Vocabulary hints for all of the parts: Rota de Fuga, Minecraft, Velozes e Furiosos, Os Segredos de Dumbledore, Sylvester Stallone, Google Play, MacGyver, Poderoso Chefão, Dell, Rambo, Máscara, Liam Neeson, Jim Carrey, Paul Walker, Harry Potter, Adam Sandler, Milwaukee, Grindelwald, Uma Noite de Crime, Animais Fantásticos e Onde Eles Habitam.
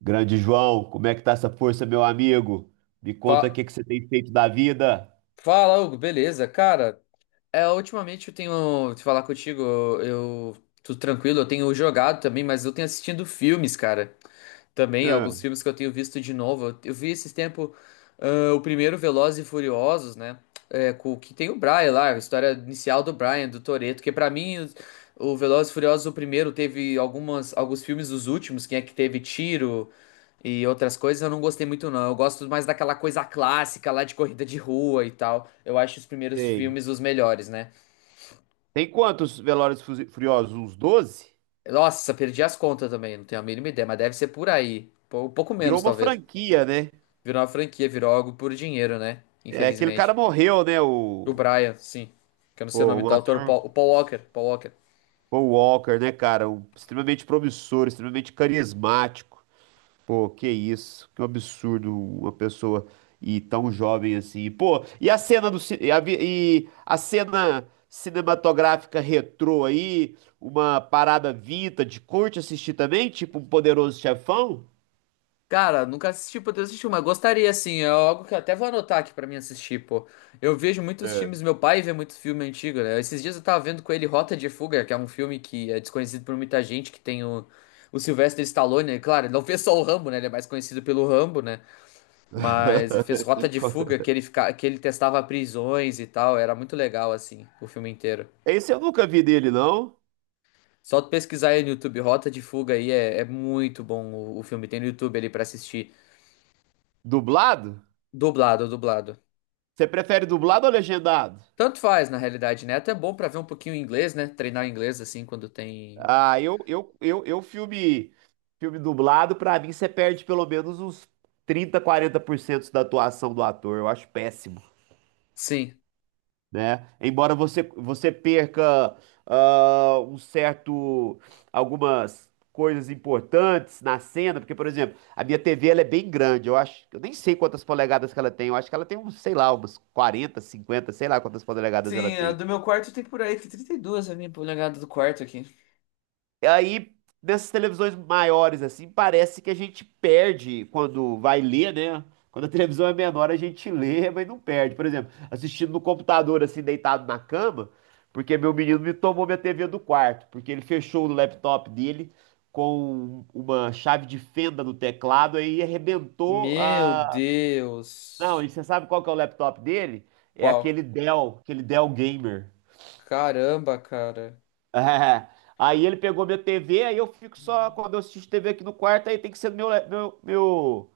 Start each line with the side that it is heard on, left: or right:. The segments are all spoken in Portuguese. right: Grande João, como é que tá essa força, meu amigo? Me conta o
left: Fa-
right: que que você tem feito da vida.
left: Fala, Hugo, beleza? Cara, é, ultimamente eu tenho te falar contigo, eu tô tranquilo, eu tenho jogado também, mas eu tenho assistido filmes, cara. Também, alguns
right: Ah,
left: filmes que eu tenho visto de novo. Eu vi esses tempo o primeiro Velozes e Furiosos, né? É, com, que tem o Brian lá, a história inicial do Brian, do Toretto, que pra mim o Velozes e Furiosos, o primeiro, teve alguns filmes, os últimos, quem é que teve tiro. E outras coisas eu não gostei muito, não. Eu gosto mais daquela coisa clássica lá de corrida de rua e tal. Eu acho os primeiros
right: sei.
left: filmes os melhores, né?
right: Tem quantos Velozes e Furiosos? Uns doze?
left: Nossa, perdi as contas também, não tenho a mínima ideia, mas deve ser por aí. Um pouco
right: Virou
left: menos,
right: uma
left: talvez.
right: franquia, né?
left: Virou uma franquia, virou algo por dinheiro, né?
right: É, aquele cara
left: Infelizmente.
right: morreu, né?
left: O Brian, sim. Que eu não sei o nome do
right: Um
left: autor,
right: ator,
left: O Paul Walker. Paul Walker.
right: Paul Walker, né, cara? Um extremamente promissor, extremamente carismático. Pô, que isso, que um absurdo uma pessoa e tão jovem assim. Pô, e a cena do ci- e a, vi- e a cena cinematográfica retrô aí, uma parada vintage, curte assistir também, tipo um Poderoso Chefão?
left: Cara, nunca assisti, poder assistir, mas gostaria, assim. É algo que eu até vou anotar aqui pra mim assistir, pô. Eu vejo muitos
right: É.
left: filmes, meu pai vê muito filme antigo, né? Esses dias eu tava vendo com ele Rota de Fuga, que é um filme que é desconhecido por muita gente, que tem o Sylvester Stallone, né? Claro, ele não fez só o Rambo, né? Ele é mais conhecido pelo Rambo, né? Mas ele fez Rota de Fuga, que ele, fica, que ele testava prisões e tal. Era muito legal, assim, o filme inteiro.
right: Esse eu nunca vi dele, não.
left: Só tu pesquisar aí no YouTube, Rota de Fuga aí, é, é muito bom o filme. Tem no YouTube ali pra assistir.
right: Dublado?
left: Dublado, dublado.
right: Você prefere dublado ou legendado?
left: Tanto faz, na realidade, né? Até bom pra ver um pouquinho inglês, né? Treinar inglês assim quando tem.
right: Ah, eu, eu, eu, eu filme, Filme dublado, pra mim você perde pelo menos uns trinta, quarenta por cento da atuação do ator. Eu acho péssimo,
left: Sim.
right: né? Embora você perca ah, um certo, algumas coisas importantes na cena, porque, por exemplo, a minha TV ela é bem grande. Eu acho, eu nem sei quantas polegadas que ela tem. Eu acho que ela tem uns, sei lá, umas 40, 50, sei lá quantas polegadas ela
left: Sim, a
right: tem.
left: do meu quarto tem por aí, tem 32 a minha polegada do quarto aqui.
right: Aí, nessas televisões maiores, assim, parece que a gente perde quando vai ler, né? Quando a televisão é menor, a gente lê, mas não perde. Por exemplo, assistindo no computador, assim, deitado na cama, porque meu menino me tomou minha TV do quarto, porque ele fechou o laptop dele com uma chave de fenda no teclado aí arrebentou
left: Meu
right: a. Não, e
left: Deus.
right: você sabe qual que é o laptop dele? É
left: Qual?
right: aquele Dell Gamer.
left: Caramba, cara.
right: É. Aí ele pegou minha TV, aí eu fico só, quando eu assisto TV aqui no quarto, aí tem que ser no meu, le- meu,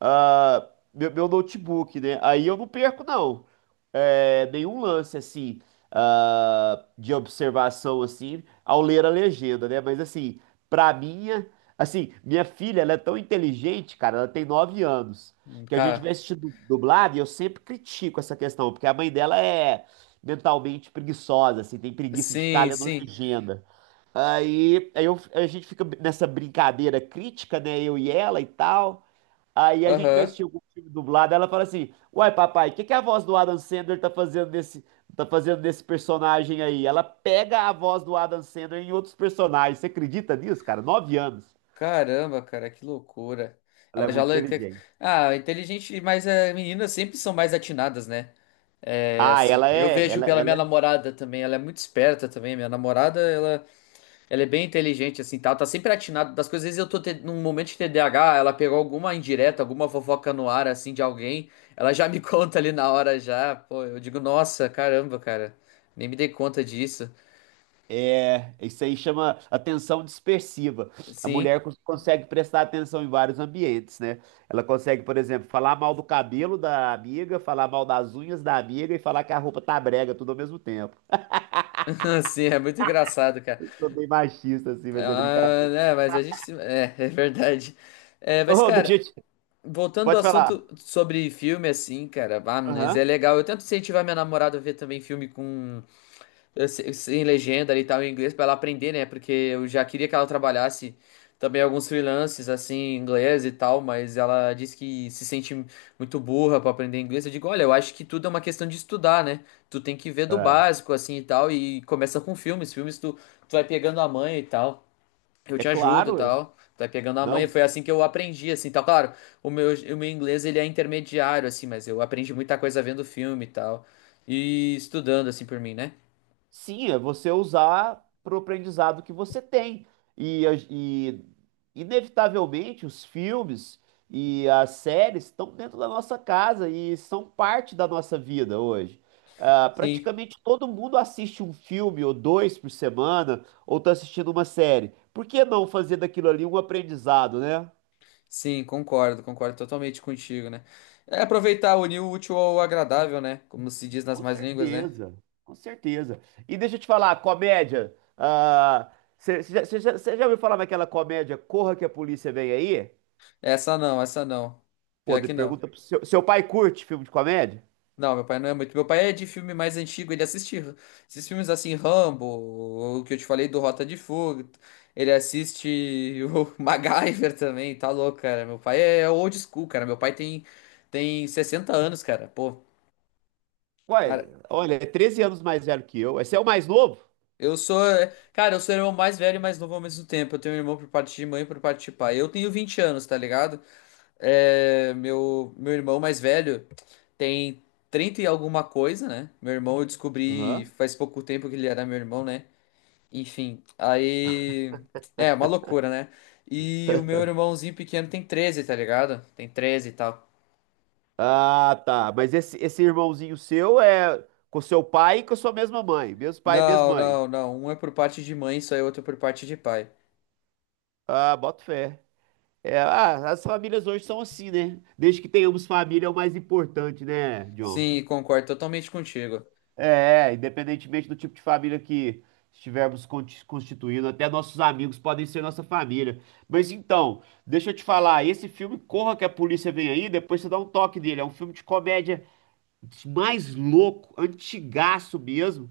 right: ah, meu notebook, né? Aí eu não perco, não. É, nenhum lance, assim, de observação, assim, ao ler a legenda, né? Pra minha... Assim, minha filha, ela é tão inteligente, cara, ela tem 9 anos, que a gente
left: Cara,
right: vai assistir dublado e eu sempre critico essa questão, porque a mãe dela é mentalmente preguiçosa, assim, tem preguiça de ficar
left: sim,
right: lendo
left: sim.
right: legenda. A gente fica nessa brincadeira crítica, né? Eu e ela e tal. Aí a gente vai
left: Aham.
right: assistir algum filme dublado, ela fala assim: Uai, papai, o que que a voz do Adam Sandler tá fazendo nesse personagem aí? Ela pega a voz do Adam Sandler em outros personagens. Você acredita nisso, cara? 9 anos.
left: Caramba, cara, que loucura.
right: Ela é
left: Ela já.
right: muito inteligente.
left: Ah, inteligente, mas é, meninas sempre são mais atinadas, né? É,
right: Ah,
left: assim,
right: ela
left: eu
right: é,
left: vejo
right: ela,
left: pela
right: ela
left: minha namorada também, ela é muito esperta também. Minha namorada, ela. Ela é bem inteligente, assim, tá? Ela tá sempre atinado das coisas. Às vezes eu tô num momento de TDAH, ela pegou alguma indireta, alguma fofoca no ar, assim, de alguém. Ela já me conta ali na hora, já. Pô, eu digo, nossa, caramba, cara. Nem me dei conta disso.
right: é, é, Isso aí chama atenção dispersiva. A
left: Sim,
right: mulher consegue prestar atenção em vários ambientes, né? Ela consegue, por exemplo, falar mal do cabelo da amiga, falar mal das unhas da amiga e falar que a roupa tá brega, tudo ao mesmo tempo.
left: sim, é muito engraçado, cara.
right: Sou bem machista, assim, mas é
left: Ah,
right: brincadeira.
left: né, mas a gente. É, é verdade. É, mas,
right: Ô, deixa
left: cara,
right: eu te...
left: voltando ao
right: Pode falar.
left: assunto sobre filme, assim, cara, ah, mas é
right: Aham.
left: legal. Eu tento incentivar minha namorada a ver também filme com. Sem legenda e tal em inglês pra ela aprender, né? Porque eu já queria que ela trabalhasse também alguns freelances assim em inglês e tal, mas ela disse que se sente muito burra pra aprender inglês. Eu digo, olha, eu acho que tudo é uma questão de estudar, né? Tu tem que ver do
right: É.
left: básico assim e tal e começa com filmes, filmes tu, tu vai pegando a manha e tal. Eu
right: É
left: te ajudo e
right: claro.
left: tal. Tu vai pegando a manha,
right: Não.
left: foi assim que eu aprendi assim, tal. Claro, o meu inglês ele é intermediário assim, mas eu aprendi muita coisa vendo filme e tal. E estudando assim por mim, né?
right: Sim, é você usar pro aprendizado que você tem. E inevitavelmente, os filmes e as séries estão dentro da nossa casa e são parte da nossa vida hoje. Ah,
left: Sim.
right: praticamente todo mundo assiste um filme ou dois por semana, ou está assistindo uma série. Por que não fazer daquilo ali um aprendizado, né?
left: Sim, concordo, concordo totalmente contigo, né? É aproveitar, unir o útil ao agradável, né? Como se diz nas
right: Com
left: mais línguas, né?
right: certeza, com certeza. E deixa eu te falar, comédia. Você já ouviu falar naquela comédia Corra que a Polícia Vem Aí?
left: Essa não, essa não.
right: Pô,
left: Pior
right: de-
left: que não.
right: pergunta pro seu, seu pai curte filme de comédia?
left: Não, meu pai não é muito. Meu pai é de filme mais antigo, ele assiste esses filmes assim, Rambo, o que eu te falei do Rota de Fuga. Ele assiste o MacGyver também, tá louco, cara. Meu pai é old school, cara. Meu pai tem 60 anos, cara. Pô,
right: Ué, olha, é 13 anos mais velho que eu. Esse é o mais novo?
left: eu sou, é, cara, eu sou o irmão mais velho e mais novo ao mesmo tempo. Eu tenho um irmão por parte de mãe e por parte de pai. Eu tenho 20 anos, tá ligado? É, meu irmão mais velho tem 30 e alguma coisa, né? Meu irmão eu descobri
right: Aham.
left: faz pouco tempo que ele era meu irmão, né? Enfim, aí é uma loucura, né? E o meu irmãozinho pequeno tem 13, tá ligado? Tem 13 e tal.
right: Ah, tá. Mas esse irmãozinho seu é com seu pai e com a sua mesma mãe. Mesmo pai,
left: Não,
right: mesma mãe.
left: não, não. Um é por parte de mãe, só e outro por parte de pai.
right: Ah, boto fé. É, ah, as famílias hoje são assim, né? Desde que tenhamos família é o mais importante, né, John?
left: Sim, concordo totalmente contigo.
right: É, independentemente do tipo de família que estivermos constituindo, até nossos amigos podem ser nossa família. Mas então, deixa eu te falar, esse filme Corra que a Polícia Vem Aí, depois você dá um toque dele. É um filme de comédia mais louco, antigaço mesmo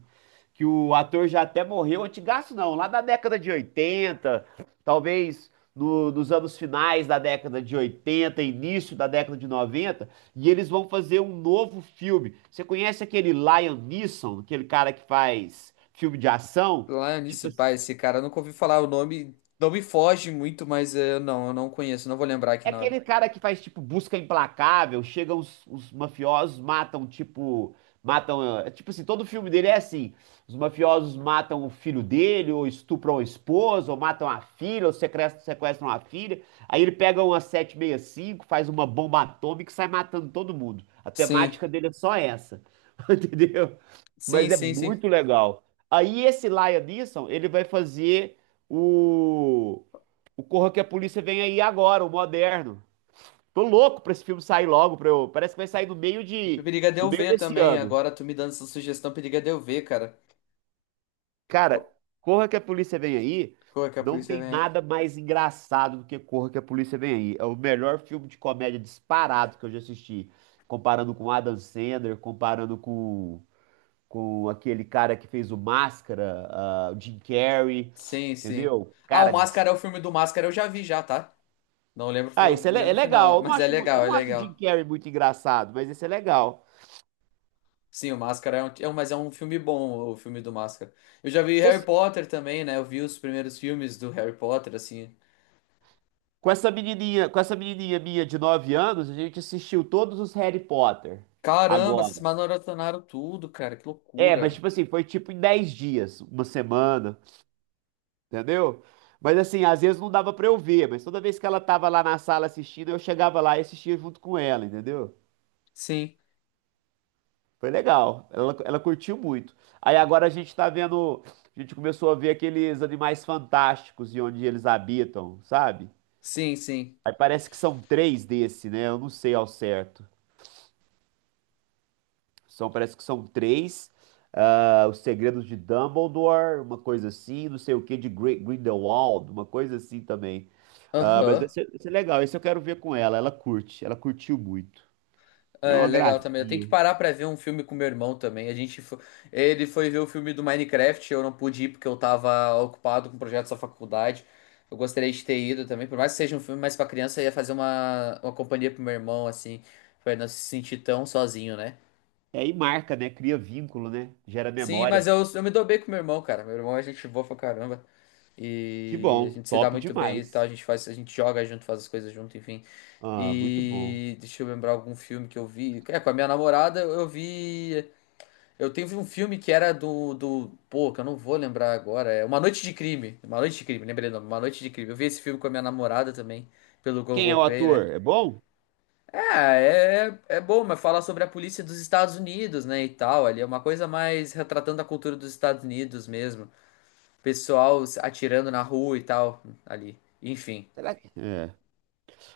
right: que o ator já até morreu, antigaço não, lá da década de 80 talvez nos anos finais da década de 80 início da década de 90 e eles vão fazer um novo filme. Você conhece aquele Liam Neeson, aquele cara que faz filme de ação?
left: Lá
right: Tipo
left: nisso,
right: assim.
left: pai, esse cara eu nunca ouvi falar o nome. Não me foge muito, mas não, eu não conheço, não vou lembrar aqui
right: É
left: na hora.
right: aquele cara que faz, tipo, busca implacável, chegam os mafiosos, matam, tipo, matam, é, tipo assim, todo filme dele é assim, os mafiosos matam o filho dele, ou estupram a esposa, ou matam a filha, ou sequestram a filha, aí ele pega uma sete meia cinco, faz uma bomba atômica e sai matando todo mundo. A
left: Sim,
right: temática dele é só essa, entendeu?
left: sim,
right: Mas é
left: sim, sim.
right: muito legal. Aí esse Liam Neeson, ele vai fazer o, o Corra que a Polícia Vem Aí Agora, o moderno. Tô louco pra esse filme sair logo, pra eu... Parece que vai sair no meio de...
left: Periga de
right: no
left: eu
right: meio
left: ver
right: desse
left: também.
right: ano.
left: Agora tu me dando essa sugestão, periga de eu ver, cara. Ô,
right: Cara, Corra que a Polícia Vem Aí
left: como é que a
right: não
left: polícia
right: tem
left: vem?
right: nada mais engraçado do que Corra que a Polícia Vem Aí. É o melhor filme de comédia disparado que eu já assisti. Comparando com Adam Sandler, comparando com aquele cara que fez o Máscara, ah, o Jim Carrey,
left: Sim, sim.
right: entendeu?
left: Ah,
right: Cara,
left: o Máscara é o filme do Máscara, eu já vi já, tá? Não lembro,
right: esse é, é
left: lembro o
right: legal.
left: final,
right: Eu não
left: mas é
right: acho, eu
left: legal, é
right: não acho o Jim
left: legal.
right: Carrey muito engraçado, mas esse é legal.
left: Sim, o Máscara mas é um filme bom, o filme do Máscara. Eu já vi Harry
right: Você
left: Potter também, né? Eu vi os primeiros filmes do Harry Potter, assim.
right: Com essa menininha minha de 9 anos, a gente assistiu todos os Harry Potter
left: Caramba, vocês
right: agora.
left: maratonaram tudo, cara. Que
right: É, mas
left: loucura.
right: tipo assim, foi tipo em 10 dias, uma semana, entendeu? Mas assim, às vezes não dava pra eu ver, mas toda vez que ela tava lá na sala assistindo, eu chegava lá e assistia junto com ela, entendeu?
left: Sim,
right: Foi legal, ela curtiu muito. Aí agora a gente tá vendo, a gente começou a ver aqueles animais fantásticos e onde eles habitam, sabe?
left: sim, sim.
right: Aí parece que são três desse, né? Eu não sei ao certo. São, parece que são três. Os Segredos de Dumbledore, uma coisa assim, não sei o que, de Grindelwald, uma coisa assim também. Ah, mas vai
left: Aham.
right: ser, vai ser legal, esse eu quero ver com ela. Ela curte, ela curtiu muito. Ela é
left: É
right: uma
left: legal também. Eu tenho que
right: gracinha.
left: parar pra ver um filme com meu irmão também. A gente foi... Ele foi ver o filme do Minecraft. Eu não pude ir porque eu tava ocupado com projetos da faculdade. Eu gostaria de ter ido também. Por mais que seja um filme mais pra criança, eu ia fazer uma companhia pro meu irmão, assim, pra ele não se sentir tão sozinho, né?
right: É, e marca, né? Cria vínculo, né? Gera
left: Sim, mas
right: memórias.
left: eu me dou bem com meu irmão, cara. Meu irmão é gente boa pra caramba.
right: Que
left: E a
right: bom,
left: gente se dá
right: top
left: muito bem e tal. A
right: demais.
left: gente faz, a gente joga junto, faz as coisas junto, enfim.
right: Ah, muito bom.
left: E deixa eu lembrar algum filme que eu vi. É, com a minha namorada eu vi. Eu teve um filme que era do. Pô, que eu não vou lembrar agora. É Uma Noite de Crime. Uma Noite de Crime, lembrei o nome. Uma Noite de Crime. Eu vi esse filme com a minha namorada também, pelo
right: Quem é
left: Google
right: o
left: Play, né?
right: ator? É bom?
left: Ah, é, é bom, mas falar sobre a polícia dos Estados Unidos, né, e tal, ali é uma coisa mais retratando a cultura dos Estados Unidos mesmo, pessoal se atirando na rua e tal, ali, enfim.
right: Será que... É.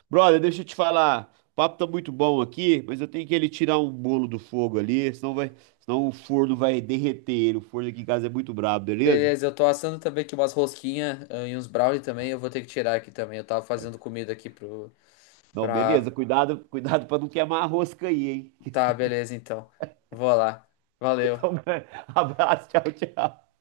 right: Brother, deixa eu te falar. O papo tá muito bom aqui, mas eu tenho que ele tirar um bolo do fogo ali, senão vai, senão o forno vai derreter ele. O forno aqui em casa é muito brabo, beleza?
left: Beleza, eu tô assando também aqui umas rosquinhas e uns brownie também, eu vou ter que tirar aqui também, eu tava fazendo comida aqui pro,
right: Não,
left: pra...
right: beleza. Cuidado, cuidado para não queimar a rosca aí, hein?
left: Tá, beleza, então, vou lá, valeu.
right: Então, abraço, tchau, tchau.